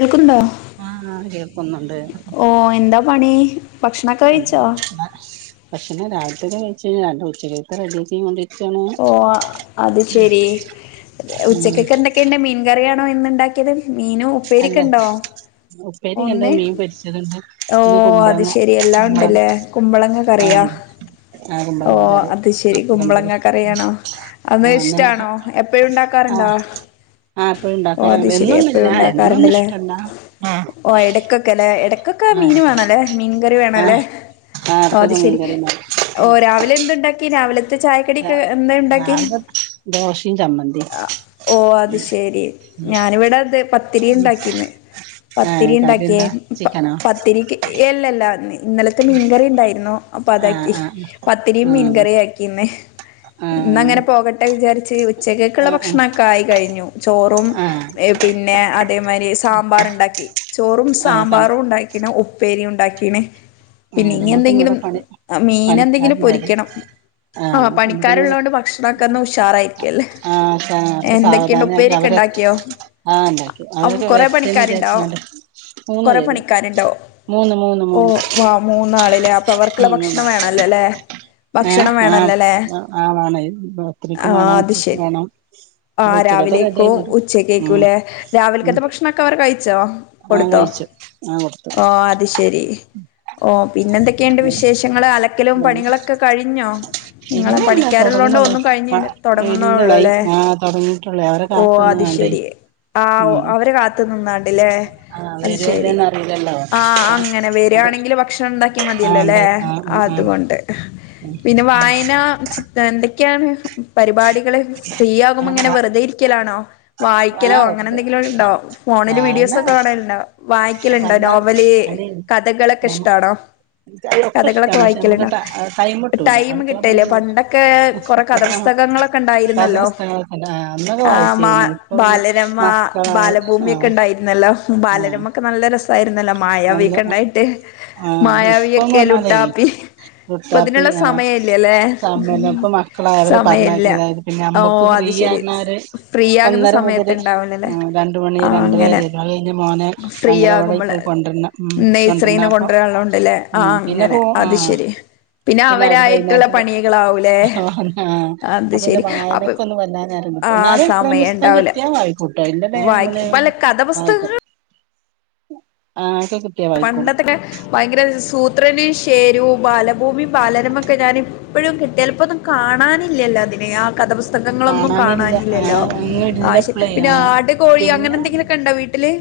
കേൾക്കുണ്ടോ ആ കേക്കുന്നൊണ്ട് ഓ എന്താ പണി ഭക്ഷണൊക്കെ കഴിച്ചോ ഭക്ഷണം രാവിലത്തെന് കഴിച്ച്ണ് ഉച്ചകത്തെ റെഡി ആക്കിക്കോണ്ടി ഓ അത് ശെരി ഉം ഉച്ചക്കൊക്കെ ന്തൊക്കെണ്ട് മീൻകറിയാ ണോ ഇന്നുണ്ടാക്കിയത് മീനും ഉപ്പേരിം അല്ല ക്കെണ്ടോ ഉപ്പേരിയുണ്ട് ഒന്നേ മീൻ പൊരിച്ചതുണ്ട് ഓ ഇന്ന് അത് കുമ്പളങ്ങ ശെരിയല്ലാം കുമ്പളങ്ങ ഉണ്ടല്ലേ കുമ്പളങ്ങ കറിയാ ആഹ് ആഹ് ഓ കുമ്പളങ്ങ കറി അത് ശെരി പപ്പടം പൊരി കുമ്പളങ്ങ കറിയാണോ അന്ന് ആഹ് നമുക്ക് ഇഷ്ടാണോ എപ്പഴും ഉണ്ടാക്കാറുണ്ടോ ആ ഓ അത് എപ്പഴുംണ്ടാക്കാറ്ണ്ട് ശരി എപ്പോഴും എന്നൊന്നുല്ല എന്നൊന്നും ഉണ്ടാക്കാറുണ്ടല്ലേ ഇഷ്ടല്ല ഓ ഇടക്കൊക്കെ ലെ ഇടയ്ക്കൊക്കെ ആഹ് മീന് വേണം ലെ മീൻകറി വേണം ലെ ആഹ് ആഹ് ഓ അത് ഇടക്കൊക്കെ ശെരി മീൻകറി ഓ ഉണ്ടാക്കും. രാവിലെ എന്തുണ്ടാക്കി രാവിലെ ത്തെ ചായക്കടിയോക്കെ എന്തേ ഉണ്ടാക്കി രാവിലെ ദോശയും ചമ്മന്തിയും ഓ അത് ശരി ഞാനിവിടെ ദേ പത്തിരി ഉണ്ടാക്കിന്ന് [inaudible] പത്തിരി കറി ഉണ്ടാക്കിയേ എന്താ ചിക്കനോ പത്തിരിക്ക് എല്ലല്ല ഇന്നലത്തെ മീൻകറി ഉണ്ടായിരുന്നോ അപ്പൊ ആഹ് അതാക്കി ആഹ് പത്തിരിയും ആഹ് മീൻകറിയും ആക്കിന്ന് ആഹ് ഇന്നങ്ങനെ പോകട്ടെ വിചാരിച്ച് ഉച്ചകേക്കുള്ള ആഹ് ഭക്ഷണൊക്കെ ആയി കഴിഞ്ഞു ചോറും ആഹ് പിന്നെ അതേമാരി സാമ്പാറ്ണ്ടാക്കി ചോറും ആഹ് സം സാമ്പാറും ഉണ്ടാക്കീണ് ഉപ്പേരി ഉണ്ടാക്കീണ് പിന്നെ ആഹ് ഇങ്ങ നമ്മുക്കിന്ന് എന്തെങ്കിലും ഇവിടെ പണി മീന് എന്തെങ്കിലും പണിക്കാരുണ്ടായിരുന്നു പൊരിക്കണം ആ ആഹ് നമ്മുക്കിന്ന് പണിക്കാരുള്ളോണ്ട് ഭക്ഷണൊക്കെന്ന് ഉഷാറായിരിക്കുംല്ലേ ആഹ് എന്തൊക്കെണ്ട് ഉപ്പേരിക്കെ ണ്ടാക്കിയോ ആ ണ്ടാക്കി അവരൊക്കെ വെര്ട്ടെന്ന് വിചാരിച്ചണ്ട് കൊറെ പണിക്കാരുണ്ടോ മൂന്ന് ഓ മൂന്ന് വാ മൂന്നാള് വർക്കുള്ള ഭക്ഷണം വേണല്ലോ ല്ലേ ഏ ആ ആളാണ് ആ ഒത്രക്കും വേണം അത് ഉച്ചക്ക് ശരി വേണം ആ അപ്പൊ ഉച്ചക്കത്തെ റെഡി രാവിലേക്കോ ആയിങ്ങോണ്ട് ഉച്ചക്കേക്കും ഉം ല്ലേ രാവിലെക്കത്തെ ഭക്ഷണംക്കെ അവർ കഴ് ആ കഴിച്ചു ആഹ് ഓ അത് ശെരി ഓ പിന്നെന്തെക്കെണ്ട് കൊടുത്തു വിശേഷങ്ങൾ അല ക്കലും പണികളൊക്കെ കഴിഞ്ഞോ ഇല്ല നിങ്ങളെ ഇല്ല പണിക്കാരുള്ളോണ്ട് തൊടങ്ങുന്നുള്ളൂ ഒന്നും കഴിഞ്ഞിണ്ട ഇല്ല തൊടങ്ങുന്നേള്ളൂ കൈ ല്ലേ ആ തൊടങ്ങിട്ടുള്ളൂ അവരെ ഓ അത്ശെ കാത്ത്ന്ന്ങ്ങാണ്ടേ ശരി ആ ഉം അവര് കാത്തു നിന്നാണ്ട്ല്ലേ ആ അത് വരോ ശെരി ഇല്ലേന്ന് അറിയില്ലല്ലോ ആ അങ്ങനെ അത വരാണെങ്കിൽ ഭക്ഷണം ഉണ്ടാക്കിയാൽ ആ മതിയല്ലോ ല്ലെ ഉണ്ടാ ആ അ ആ ഉം തോകൊണ്ട് ഉം പിന്നെ വായന ചി എന്തൊക്കെയാണ് പരിപാടികള് ഫ്രീ ആവുമ്പോ ങ്ങനെ വെറുതെരിക്കലാണോ ആ വായിക്കലോ അങ്ങനെ വെറുതെ എന്തെങ്കിലും ഉണ്ടോ ഫോണില് വായന വീഡിയോസൊക്കെ കാണൽ വായിക്കലുണ്ടോ വന്നാൽ നോവല് അതെ കഥകളൊക്കെ ഇഷ്ടാണോ ഒക്കെ കഥകളൊക്കെ ഇഷ്ടാണ് പക്ഷെ നമുക്ക് വായിക്കലുണ്ടോ ടൈം കിട്ടൂല ടൈം അടുക്കള കിട്ടല്ലേ പണിയൊന്നും പണ്ടൊക്കെ കൊറെ കഥസ്തക പുസ്തകങ്ങളൊക്കണ്ടായിരുന്നല്ലോ കഥാപുസ്തകങ്ങളൊക്കെ അന്നൊക്കെ ആ മാ വായിച്ചിരുന്നു ഇപ്പൊ പിന്നെ ബാലരമ മക്കളായി ആ ബാലഭൂമിക്കെണ്ടായിരുന്നല്ലോ ബാലരമ ക്കെ നല്ല രസായിരുന്നല്ലോ മായാവീക്കണ്ടായിട്ട് ആ ഇപ്പം പർഞ്ഞാലേ ഇപ്പൊ ലുട്ടാപ്പി ഇതിനുള്ള ആ സമയം ഇല്ലല്ലേ സമല്ല ഇപ്പ മക്കളായ അവര് സമയല്ല പറഞ്ഞക്കും അതായത് ഓ പിന്നെമ്മക്കും ഫ്രീ അത് ശരി ആവ്ണാരെ ഫ്രീ ആകുന്ന ഒന്നര മുതൽ സമയത്ത് ഇണ്ടാവൂലല്ലേ രണ്ട്മണി ആ അങ്ങനെ രണ്ടരാരെ മോനെ ഫ്രീ അങ്കനവാടിക്ക് ആകുമ്പള് വി കൊണ്ടരണം ഉം നെയ്സറീന്ന് കൊണ്ടരണാപ്പൊ കൊണ്ടുവരാനുള്ളോണ്ടല്ലേ ആ ഉം പിന്നെ അങ്ങനെ ഹോ ആ അത് ശരി പിന്നെ പിന്ന അവര്ക്ക് അവരായിട്ടുള്ള വൈകുന്നേരത്ന് പണികളാവൂലേ ഹ ഹാ ആ അത് അപ്പൊ ന്റെ ശരി അപ്പൊ വായനക്കെ ഒന്ന് വല്ലാനാര ആ എന്നാലും എപ്പഴ സമയം പുസ്തകം ഉണ്ടാവൂല കിട്ടിയ വായിക്കൂട്ടോ ഇന്റെ വായിക്ക വല്ല [unintelligible] കഥപുസ്തകങ്ങൾ ആയ്കോട്ടെ ആഹ പണ്ടത്തെക്കെ ഭയങ്കര സൂ അത്രനയും ഷെരൂ ബാലഭൂമിയും ബാലരമൊക്കെ ഞാൻ എപ്പോഴും കിട്ടിയ ചിലപ്പോ ഒന്നും കാണാനില്ലല്ലോ അതിനെ ആ കഥപുസ്തകങ്ങളൊന്നും കാണാനില്ല ആ കാണാനില്ലല്ലോ അങ്ങ് ആയിഷ് ആ ഇല്ലപ്പളേ പിന്നെ ആട് കോഴി അങ്ങനെ പിന്നെ എന്തെങ്കിലുമൊക്കെ ഉണ്ടോ വീട്ടി ല്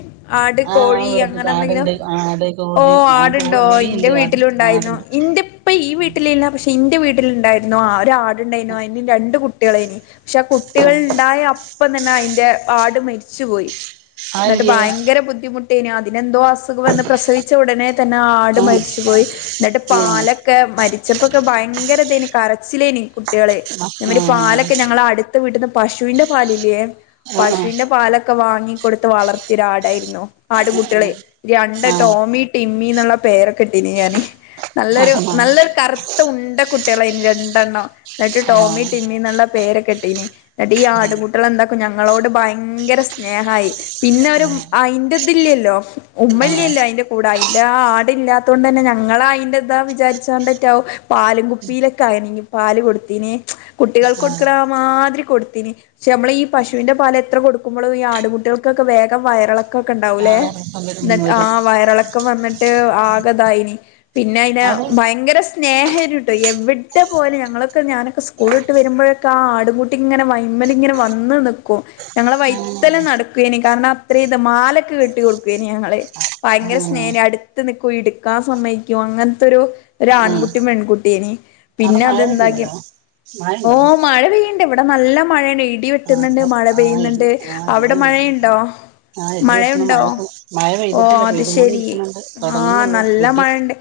ആട് ആ കോഴി വീട്ടിൽ അങ്ങനെ എന്തെങ്കിലും ആടുണ്ട് ആട് ഓ കോഴി ആ ആടുണ്ടോ ഇന്റെ കോഴിണ്ട് ആട് വീട്ടിലുണ്ടായിനു ആടുണ്ട് ഇന്റെ ഇപ്പ ഈ വീട്ടിലല്ല ക്ഷെ എന്റെ വീട്ടിലുണ്ടായിരുന്നു ഒരാടുണ്ടായിരുന്നു അതിന് രണ്ടു കുട്ടികളായിന് ക്ഷെ ആ കുട്ടികൾ ണ്ടായ [unintelligible] അപ്പം തന്നെ അതിന്റെ ആട് മരിച്ചുപോയി ന്നിട്ട് അതെന്തിയേ ഭയങ്കര ബുദ്ധിമുട്ട് അന് അതിനെന്തോ അസുഖം വന്ന് പ്രസവിച്ച ഉടനെ തന്നെ ആട് ആ മരിച്ചു പോയി എന്നിട്ട് ആ പാലൊക്കെ മരിച്ചപ്പോക്കെ ഭയങ്കര [unintelligible] കരച്ചിലേനി കുട്ടികള് ആ നമ്മ ആ ഒരു പാലൊക്കെ ഞങ്ങള അടുത്ത വീട്ടന്ന് പശുവിന്റെ പാലില്ലേ ആ ആ പശുവിന്റെ പാലൊക്കെ വാങ്ങിക്കൊടുത്ത് വളർത്തിയ ഒരാടായിരുന്നു ആട്കുട്ടികളെ രണ്ട ആ ആ ഈ ടിമ്മിന്നുള്ള പേരൊക്കെട്ടീനു ഞാന് നല്ലൊരു നല്ലൊരു കറുത്ത ഉണ്ട കുട്ടികളായ്നി രണ്ടെണ്ണം ന്നിട്ട് ടോമി ടിമ്മി എന്നുള്ള പേരൊ ട്ടീന് എന്നിട്ട് ഈ ആടുകുട്ടികള് എന്താക്കും ഞങ്ങളോട് ഭയങ്കര സ്നേഹായി പിന്നെ ഒരു അയിന്റതില്ലല്ലോ ആ ആ ആ ഉമ്മല്യല്ലോ അയ് കൂടെ അയിന്റെ ആടില്ലാത്ത കൊണ്ട് തന്നെ ഞങ്ങള അതിന്റെതാ വിചാരിച്ചൊണ്ടറ്റ പാല്കുപ്പിയിലൊ [unintelligible] പാൽ കൊടുത്തിന് കുട്ടികൾക്ക് ആ കൊടുക്കണ മാതിരി കൊടുത്തിന് പക്ഷെ നമ്മള ഈ പശുവിന്റെ പാല് എത്ര കൊടുക്കുമ്പോളും ഈ ആടുട്ടികൾക്കൊക്കെ വേഗ വയറിളക്കൊ ഒക്കെ ഉണ്ടാവൂല്ലേ പലതും വരും ക്കെ വന്നിട്ട് ആകതായിനി പിന്നെ അയിന അവിടെ ഭയങ്കര സ്നേഹരിട്ടോ എവിടെ പോയാലു ഞങ്ങളൊക്കെ ഞാനൊക്കെ സ്കൂളിട്ട് വരുമ്പോഴൊക്കെ ആടുംകുട്ടിങ്ങനെ [unintelligible] ഇങ്ങനെ വന്ന് ന്ക്കും ഞങ്ങളെ ആ വൈത്തലം നടക്കയന്‌ കാരണം അത്ര ഇത് മാലൊക്കെ കെട്ടി കൊടുക്കുവേന് ഞങ്ങള് ആ ഭയങ്കര സ്നേഹം അടുത്ത് നീക്കു ഇടുക്കാൻ സമ്മയിക്കും അങ്ങനത്തെരു ഒരു ഉം ആൺകുട്ടി പെൺകുട്ടിയിനി അവിടെ പിന്നെ മഴ അതെന്താക്കി വരുന്നുണ്ടോ മഴ ഓ ഉണ്ടോ മഴ പെയ്യണ്ട് ഇവിടെ നല്ല മഴയൊണ്ട് ഇ ഇടി വെട്ടുന്നുണ്ട് ആഹ് മഴ ആഹ് പെയ്യുന്നുണ്ട് അവിടെ മഴയുണ്ടോ ആ ഇടി വെട്ടിണു മഴയുണ്ടോ മഴ മഴ ഓ പെയ്തിട്ടില്ല പെയ് അത് ശരി ആഹ് നല്ല മഴണ്ട്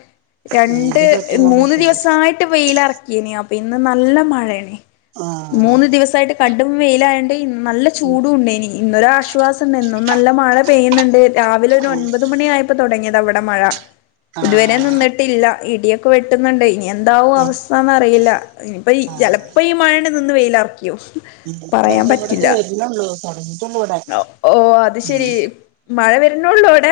ഉം രണ്ട് ഇടി മൂന്ന് വെട്ടിക്കൊണ്ടിരിക്ക്ണ്ട് ദിവസായിട്ട് വെയിലറക്കിയേനി അപ്പൊ ഇന്ന് നല്ല മഴേനി ആഹ് മൂന്ന് ദിവസായിട്ട് ക കടും വെയിലായണ്ട് ഇ നല്ല ഉം ചൂടും ണ്ടെനി, ഇന്നൊരാശ്വാസം ഉണ്ട്, ഇന്നും നല്ല മഴ പെയ്യുന്നുണ്ട് രാവിലെ ഒരു ഒൻപത് മണിയായപ്പോ തുടങ്ങിയത ഇവിടെ മഴ. ഇതുവരെ ആഹ് നിന്നിട്ടില്ല ഇടിയൊക്കെ [inaudible] [unintelligible] വെട്ടുന്നുണ്ടേയ്, ഇനി എന്താവും ഉം അവസ്ഥന്നറിയില്ല. ഇനിപ്പ ഇ ചെലപ്പോ ഈ മഴണ് [inaudible] [unintelligible] നിന്ന് വെയിലറിക്കും. [unintelligible] ഇവിടെന്ന് വരുന്നുള്ളു [unintelligible] [unintelligible] ഓ അത് ശരി, മഴ വെര്നൊള്ളൂ അവിടെ?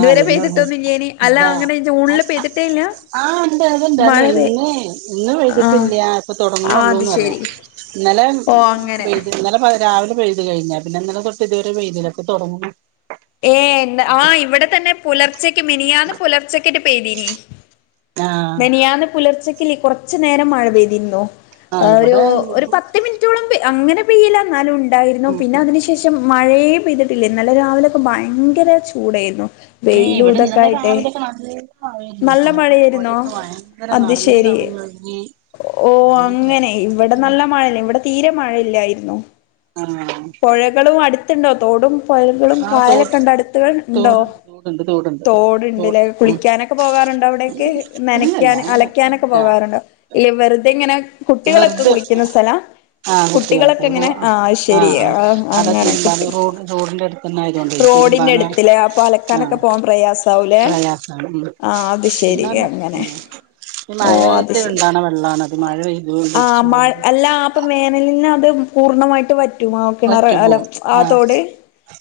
ആഹ് വരുന്നുള്ളൂ പെയ്തിട്ടൊന്നുല്ലേയ്നി? അല്ല, ഇതാ അങ്ങനെ ജൂണില് അത് അ പെയ്തിട്ടേ ഇല്ല? ആഹ് ഉണ്ട് അത്ണ്ട്. മഴ അല്ലെയ് പെയ് ഇന്ന് ഇന്ന് ആഹ് പെയ്തിട്ടില്ല, ഇപ്പൊ ആഹ് അത് തുടങ്ങണുള്ളൂന്ന് പറയാ. ശരി ഇന്നലെ ഓ അങ്ങനെ പെയ്ത് ഇന്നലെ പ രാവിലെ പെയ് ഇത് കഴിഞ്ഞ, പിന്നെ ഇന്നലെ തൊട്ട് ഇതുവരെ പെയ്തില. പ്പൊ തൊടങ്ങുന്നൊള്ളു. ഏ എന്ന ആ ഇവിടെ [inaudible] ആഹ് മെനിയാന്ന് പുലർച്ചക്കില്ലേ, കുറച്ച് നേരം മഴ പെയ്തിന്നു. ആ ആഹ് ഒരു ഇവിടെ ഒരു പത്ത് മിനിറ്റോളം പെയ് അങ്ങനെ പെയല് എന്നാലും ഉണ്ടായിരുന്നു ഉം പിന്നെ അതിനു ശേഷം മഴയെ പെയ്തിട്ടില്ല ഇന്നലെ രാവിലെ ഭയങ്കര ചൂടായിരുന്നു ന്നെ വെയിലും ഇവിടെ ഇതൊക്കെ ഇന്നലെ ആയിട്ടെ രാവിലെക്കെ നൽ ആ ആയിരുന്നു നല്ല തോടും മഴയായിരുന്നോ പുഴക്കെ ഭയങ്കര അത് നിറഞ്ഞ ശരി കവിഞ്ഞൊഴങ്ങി ഓ അങ്ങനെ ഇവിടെ നല്ല മഴ ഇവിടെ തീരെമഴയില്ലായിരുന്നു ആഹ് പുഴകളും അടുത്തുണ്ടോ തോടും പുഴകളും ആ തോ കായലൊക്കെ ഉണ്ടടുത്തുകൾ ഉണ്ടോ തോടുണ്ട് തോടുണ്ട് തോടുണ്ട് തോ തോടുണ്ട്ലേ ഉം കുളിക്കാനൊക്കെ പോകാ റുണ്ടോ അവിടെക്കെ ഇല്ലല്ല നനക്കൻ അങ്ങനെ അലക്കാനൊക്കെ ഇല്ല പോകാറുണ്ടോ ലെവെറുതെ ഇങ്ങനെ കുട്ടികളൊക്കെ വെറുതെ കുളിക്കുന്ന സ്ഥലാ ആ കുട്ടികളൊക്കെ പോവാ ഇങ്ങനെ ആ ശരി ആഹ് ആ അതാ അങ്ങനെ തിരുമ്പാനും കുട്ടി റോഡ് റോഡിന്റെ അടുത്തന്നെ ആയതുകൊണ്ടെ റോഡിന്റെ തിരുമ്പാന അടുത്തില്ലേ അപ്പൊ ആ അലക്കാനൊക്കെ പോവാൻ പ്രയാസാവൂലേ പ്രയാസാണ് മ് ആഹ് അത് ശരി പിന്നെന്ന അങ്ങനെ ആ ഈ ഓ അത് മഴയൊത്തെ ശരി ഉണ്ടാവണ വെള്ളണ് അത് മഴ പെയ്യ ആ മഴ അല്ലപ്പ വേനലിന് അത് പൂർണ്ണമായിട്ട് വറ്റ റ്റുമാക്കിണർ വറ്റി അലം പോകും ആഹ് ആത്തോടെ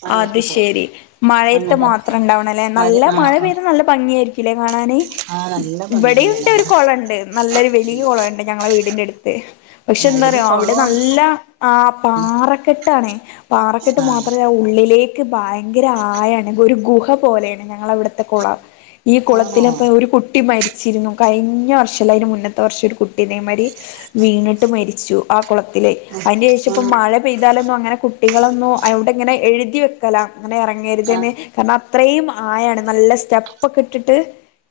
ആഹ് അത് വറ്റി പോകും ശരി മഴയത്ത് അങ്ങനത്തെ മാത്രം ഇണ്ടാവണം അല്ലെ നല്ല ആഹ് മഴ ആഹ് പെയ്ത നല്ല ഭംഗിയ ആയിരിക്കല്ലേ കണ ണന് ആഹ് നല്ല ഭംഗി തന്നെയാണ് ഇവിടെയുണ്ട് ഒരു അവിടെ കുളംണ്ട് നല്ലൊരു വലിയ കുളുണ്ട് ഞങ്ങളെ വീടിന്റെടുത്ത് പക്ഷെ എന്താ അയില് പറയോ അവിടെ കൊളോം നല്ല ആ പാറ ക്കെട്ടാണെ പാറകെട്ട് ആഹ് മാത്രെ അ ഉള്ളി ലേക്ക് ഭയങ്കര ആയണെ ഒരു ഗുഹ പോലെയാണ് ഞ ഞളവിടുത്തെ കുളം ഈ ആണോ കുളത്തിലപ്പ ഒരു കുട്ടി മരി ച്ചിരുന്നു കഴിഞ്ഞ വർഷം അല്ല അതിന് മുന്നത്തെ വർഷം ഒരു കുട്ടിനേമാരി വീണിട്ട് മരിച്ചു ആ കുള ത്തില് അതിന് ശേഷം ഇപ്പ ആഹ് മഴ പെയ്താലൊന്നും അങ്ങനെ കുട്ടികളൊന്നും അവിടെ ഇങ്ങനെ എഴുതി വെക്കല അങ്ങനെ ഇറങ്ങരുതെന്ന് ആഹ് കാരണം അത്രയും ആയാണ് നല്ല സ്റ്റെപ്പ് ഒക്കെ ഇട്ടിട്ട്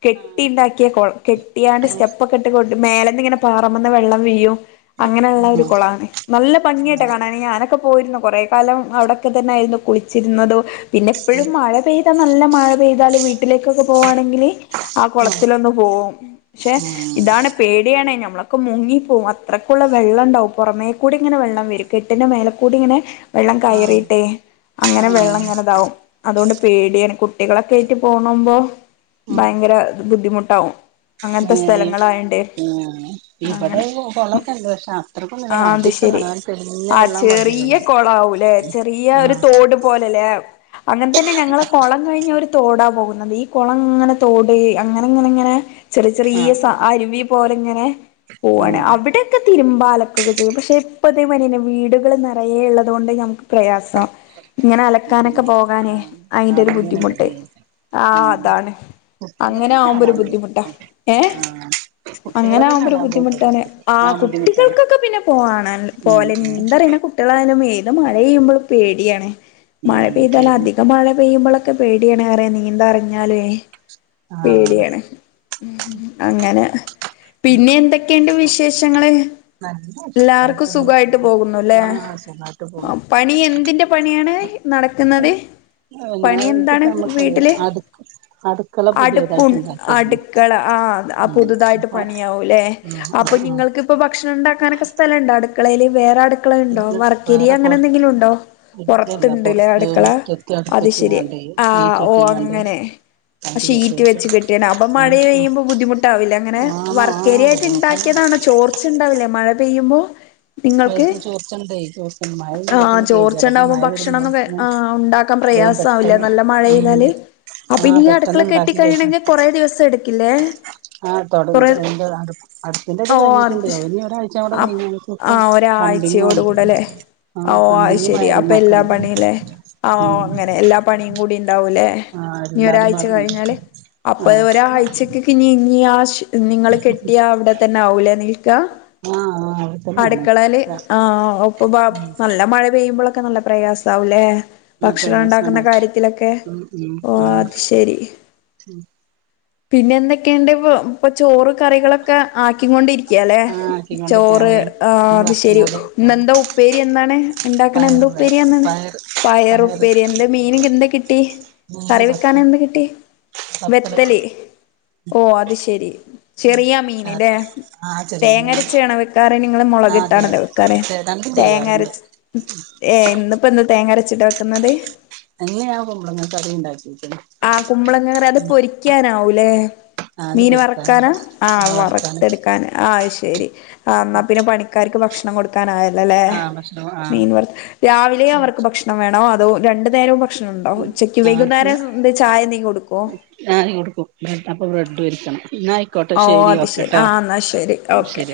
കെട്ടി ഉണ്ടാക്കിയ കുളം കെട്ടിയാണ്ട് സ്റ്റെപ്പ് ഒക്കെ ഇട്ട് കൊ മേലന്ന് ഇങ്ങനെ പാറമേന്ന് വെള്ളം വീയും അങ്ങനെയുള്ള ഒരു ആഹ് ആഹ് കുളാണ് നല്ല ഭംഗിയായിട്ട ക ഞാനൊക്കെ പോയിരുന്നു കൊറെ കാലം അവിടെക്കെ തന്നെ ആയിരുന്നു കുളിച്ചിരുന്നുന്നത് പിന്നെ എപ്പോഴും മഴ പെയ് നല്ല മഴ പെയ്താല് വീട്ടിലേക്കൊക്കെ പോവാണെങ്കില് ആ ഉം കുളത്തിലൊന്ന് പോവും ക്ഷെ ഇതാണ് പേടിയാണ് ഞമ്മളൊക്കെ മുങ്ങിപ്പോകും അത്രയ്ക്കുള്ള വെള്ളംണ്ടാവും പുറമേ കൂടി ഇങ്ങനെ വെള്ളം വരും കെട്ടിന്റെ മേലെക്കൂടി ഇങ്ങനെ വെള്ളം ആഹ് കയറിട്ടെ അങ്ങനെ ആഹ് വെള്ളം ഇങ്ങനെതാവും അതുകൊണ്ട് പേടിയ കുട്ടികളൊക്കെ ആയിട്ട് പോണ്പോ ഉം ഭയങ്കര ബുദ്ധിമുട്ടാവും അങ്ങനത്തെ ഏഹ് സ്ഥലങ്ങളായണ്ടേ ആഹ് ഇവിടെ കൊളൊക്കെ ഉണ്ട് പക്ഷാ ആഹ അത് ശരി ആ വെള്ളം ചെറിയ വറ്റിയതാണ് കൊളാവൂല്ലെ ചെറിയ ഒരു ആഹ് തോട് പോലല്ലേ എ അങ്ങനെ തന്നെ ഞങ്ങള് കുളം കഴിഞ്ഞഒര് തോടാ പോകുന്നത് ഈ കുളം ഇങ്ങനെ തോട് അങ്ങനെ അങ്ങനെ അങ്ങനെ ചെറിയ ചെറിയ ആഹ് സ അരുവി പോലെ ഇങ്ങനെ പോവയാണ് ആഹ് അവിടക്കെ തിരുമ്പാല അ കൊക്കചെയ്യും പക്ഷെ ഇപ്പതേ മരി ന്നെ വീടുകൾ നിറയെ ഉള്ളത കൊണ്ട് ഞമുക്ക് പ്രയാസ ഇങ്ങനെ അലക്കാനൊക്കെ തിന്നണം ആ പോകാനെ അയിന്റെ ഒരു ആദ്യമേന ബുദ്ധിമുട്ടേ ആ അതാണ് അങ്ങനെ കുട്ട്യോളൊക്കെ ആവുമ്പോ ചാടാൻ ഒരു ബുദ്ധിമുട്ടാ പോവും ഏഹ് [unintelligible] ആ അങ്ങനെ കുട്ടികളൊക്കെ ആകുമ്പോ ഒരു ചാടാൻ ബുദ്ധിമുട്ടാണ് ആ പോകും ബുദ്ധിമുട്ടാണ് കുട്ടികൾക്കൊക്കെ പിന്നെ പോണ ഉം പോലെ ഉം നീന്ത അറി യുന്ന കുട്ടികളായാലും ഏത് മഴെയുമ്പോളും പേടിയാണ് മഴ ഉം പെയ്താല ശരി അധികം മഴ പെയ്യുമ്പോളൊക്കെ പേടിയാണ് അറ നീന്തറിഞ്ഞാലേ ആ പേടിയാണ് മ് അങ്ങനെ പിന്നെ എന്തൊക്കെയുണ്ട് വിശേഷങ്ങള് നല്ല സുഖായിട്ട് എല്ലാർക്കും അങ്ങനെ സുഖായിട്ട് പോണ് പോകുന്നുല്ലേ ആ സുഖായിട്ട് പോണ് പണി എന്തിന്റെ പണിയാണ് നടക്കുന്നത് പിന്നെ പണി ഇപ്പ എന്താണ് നമ്മക്ക് വീട്ടില് അടു അടുക്കള അടുപ്പു പുതിയതായിട്ട് ഉണ്ടാക്കിയാരുന്നു അടുക്കള ആ ആ ആ ഉം പുതുതായിട്ട് അപ്പ പണിയാവൂല്ലേ ആ അപ്പൊ ആ ആ നിങ്ങൾക്ക് ഇപ്പ ഭക്ഷണം ഉണ്ടാക്കാനൊക്കെ സ്ഥല ണ്ടോ അടുക്കലേല് വേറെ അടുക്കള ഇണ്ടോ വർക്കേരി വേറെ അങ്ങനെ പൊറ എന്തെങ്കിലും ഉണ്ടോ ഇല്ലല്ല പുറത്തുണ്ടല്ലേ പൊറത്ത് അടുക്കള മുറ്റത്ത് അത് ശരി അടുപ്പച്ച്ങ്ങാണ്ടേ ആഹ സീറ്റ് ഓ കെട്ടിങ്ങാണ്ട് അങ്ങനെ അതിന്റെ ചോട്ട് ഷീറ്റ് വെച്ച് കെട്ടിയെ അപ്പൊ മഴ ആഹ് ആഹ് പെയ്യുമ്പോ ബുദ്ധിമുട്ടാവില്ല അങ്ങനെ ആണോ ആഹ് വർക്കേരിയട്ട് ബുദ്ധിമുട്ടാണ് ഉണ്ടാക്കിയത ചോർച്ച ഉണ്ടാവില്ലേ മഴ പെയ്യുമ്പോ നിങ്ങൾക്ക് പൈപ്പ് ചോർച്ചണ്ടേ ചോർച്ചണ്ട് മഴ ആ പെയ്യുമ്പത്തിന് ചോർച്ച കേതിയേടാ അപ്പൊ ഉണ്ടകുമ്പോ മഴ ഭക്ഷണം ന്ന് വരുമ്പോത്തിന് ആ ഉണ്ടാക്കാൻ പറ വേം പ്രയാസവില്ല പെട്ടെന്ന് നല്ല മഴ ഉം പെയ്താല് അപ്പൊ ആഹ് ഇനി പെട്ടെന്ന് അടുക്കള കെട്ടി ഇണ്ടാക്കി കഴിയണമെങ്കിൽ കൊറേ ദിവസം എടുക്കില്ലേ ആ കൊറേ തുടങ്ങിട്ട് അതിന്റെ അ അടുപ്പി ന്റെ അത് കഴിട്ടുണ്ട് ഇനി ഒരാഴ്ച കൂടെ അ് കഴിഞ്ഞാ ഞങ്ങക്കിപ്പം ആഹ പ്ലംബിങ്ങും ഒരാഴ്ചയോട് കൂടല്ലേ ഓ ആഹ് അത് പ്ലംബിങ്ങും ശെരി അപ്പൊ വയറിങ്ങും ഒക്കെ എല്ലാ ഉണ്ട് പണില്ലേ ആ ഉം അങ്ങനെ എല്ലാ പണിയും കൂടി ഉണ്ടാവൂല്ലേ ആഹ് നി എല്ലാതും ഒരാഴ്ച പാടെണ്ട് കഴിഞ്ഞാല് അപ്പൊ ആഹ് ഒരാഴ്ചക്കക്ക ഇനി ഇനി ആ നിങ്ങള് കെട്ടിയാ അവിടെ തന്നെ ആവലെ നിൽക്കാ ആഹ് ആഹ് അവിടെ തന്നെയാണ് അടുക്കളൽ ആ ഒപ്പൊ നല്ല മഴ പെയ്യുമ്പോഴ ഒക്കെ നല്ല പ്രയാസ ആവുംല്ലേ ആ ഭക്ഷണം പ്രയാസാണ് ഉണ്ടാക്കുന്ന കാര്യത്തിലൊക്കെ ഉം ഓ ആ അത് ശരി ഉം പിന്നെ എന്തൊക്കെയുണ്ട് ഇപ്പൊ ഇപ്പൊ ചോറ് കറികളൊക്കെ ആക്കികൊണ്ടിരിക്കയല്ലെ ആ ആക്കിക്കൊണ്ടിരിക്കാൻ ചോറ് വയ്യ ആ അത് ശരി വറുത്തുകൊണ്ടിരിക്കാണ് ഇന്നെന്താ ഉപ്പേരി എന്താണ് ഉണ്ടാക്കണ പയറ് എന്താ വേ ഉപ്പേരിയാന്ന പയറ് പയറ് പയറുപ്പേരി എന്താ മീനെ എന്താ കിട്ടി മീന് കറി വെക്കാന പത്തല് എന്ത് കിട്ടി പത്തല് വെത്തലി ഓ അത് ശെരി ചെറിയ മീൻല്ലേ ആ ചെറിയ തേങ്ങര മീന് രച്ച വെക്കാറ് നിങ്ങള് മുള ആ അതെ കിട്ടാണല്ലോ വെക്കാേ രണ്ടും ചെയ്യാറുണ്ട് തേങ്ങരച് ഏ ഇന്നിപ്പോ എന്താ തേങ്ങ അരച്ചിട്ട് വെക്കുന്നത് ഇന്ന് ഞാൻ കുമ്പളങ്ങ കറി ഉണ്ടാക്കിക്ക്ണ് ആ കുമ്പളങ്ങറ അത് പൊരിക്കാനാവൂലേ ആ അത് മീൻ വറക്കാനാ പൊരിക്കാനുണ്ട് ആഹ ആ വറുക്കാന് വറത്തെെടുക്കാന ആഹ ശരി ആ എന്നന്നാ പിന്നെ പണിക്കാർക്ക് ഭക്ഷണം കൊടുക്ക നായല്ല അല്ലേ ആ ഭക്ഷണം ആ മീൻവർത്ത് രാവിലെ അവർക്ക് ഭക്ഷണം വേണോ അതോ രണ്ടു നേരവും ഭക്ഷണം ണ്ടോ ഉച്ചക്ക് ആ വൈകുന്നേരം എ ചായ നീ കൊടുക്കോ ഞാന് കൊടുക്കും അപ്പൊ ബ്രെഡ് പൊരിക്കണം എന്നാ ആയിക്കോട്ടെ ഓ അത് ശരി ഓക്കെട്ടോ ആ എന്നാ ശെരി ഓക്കെ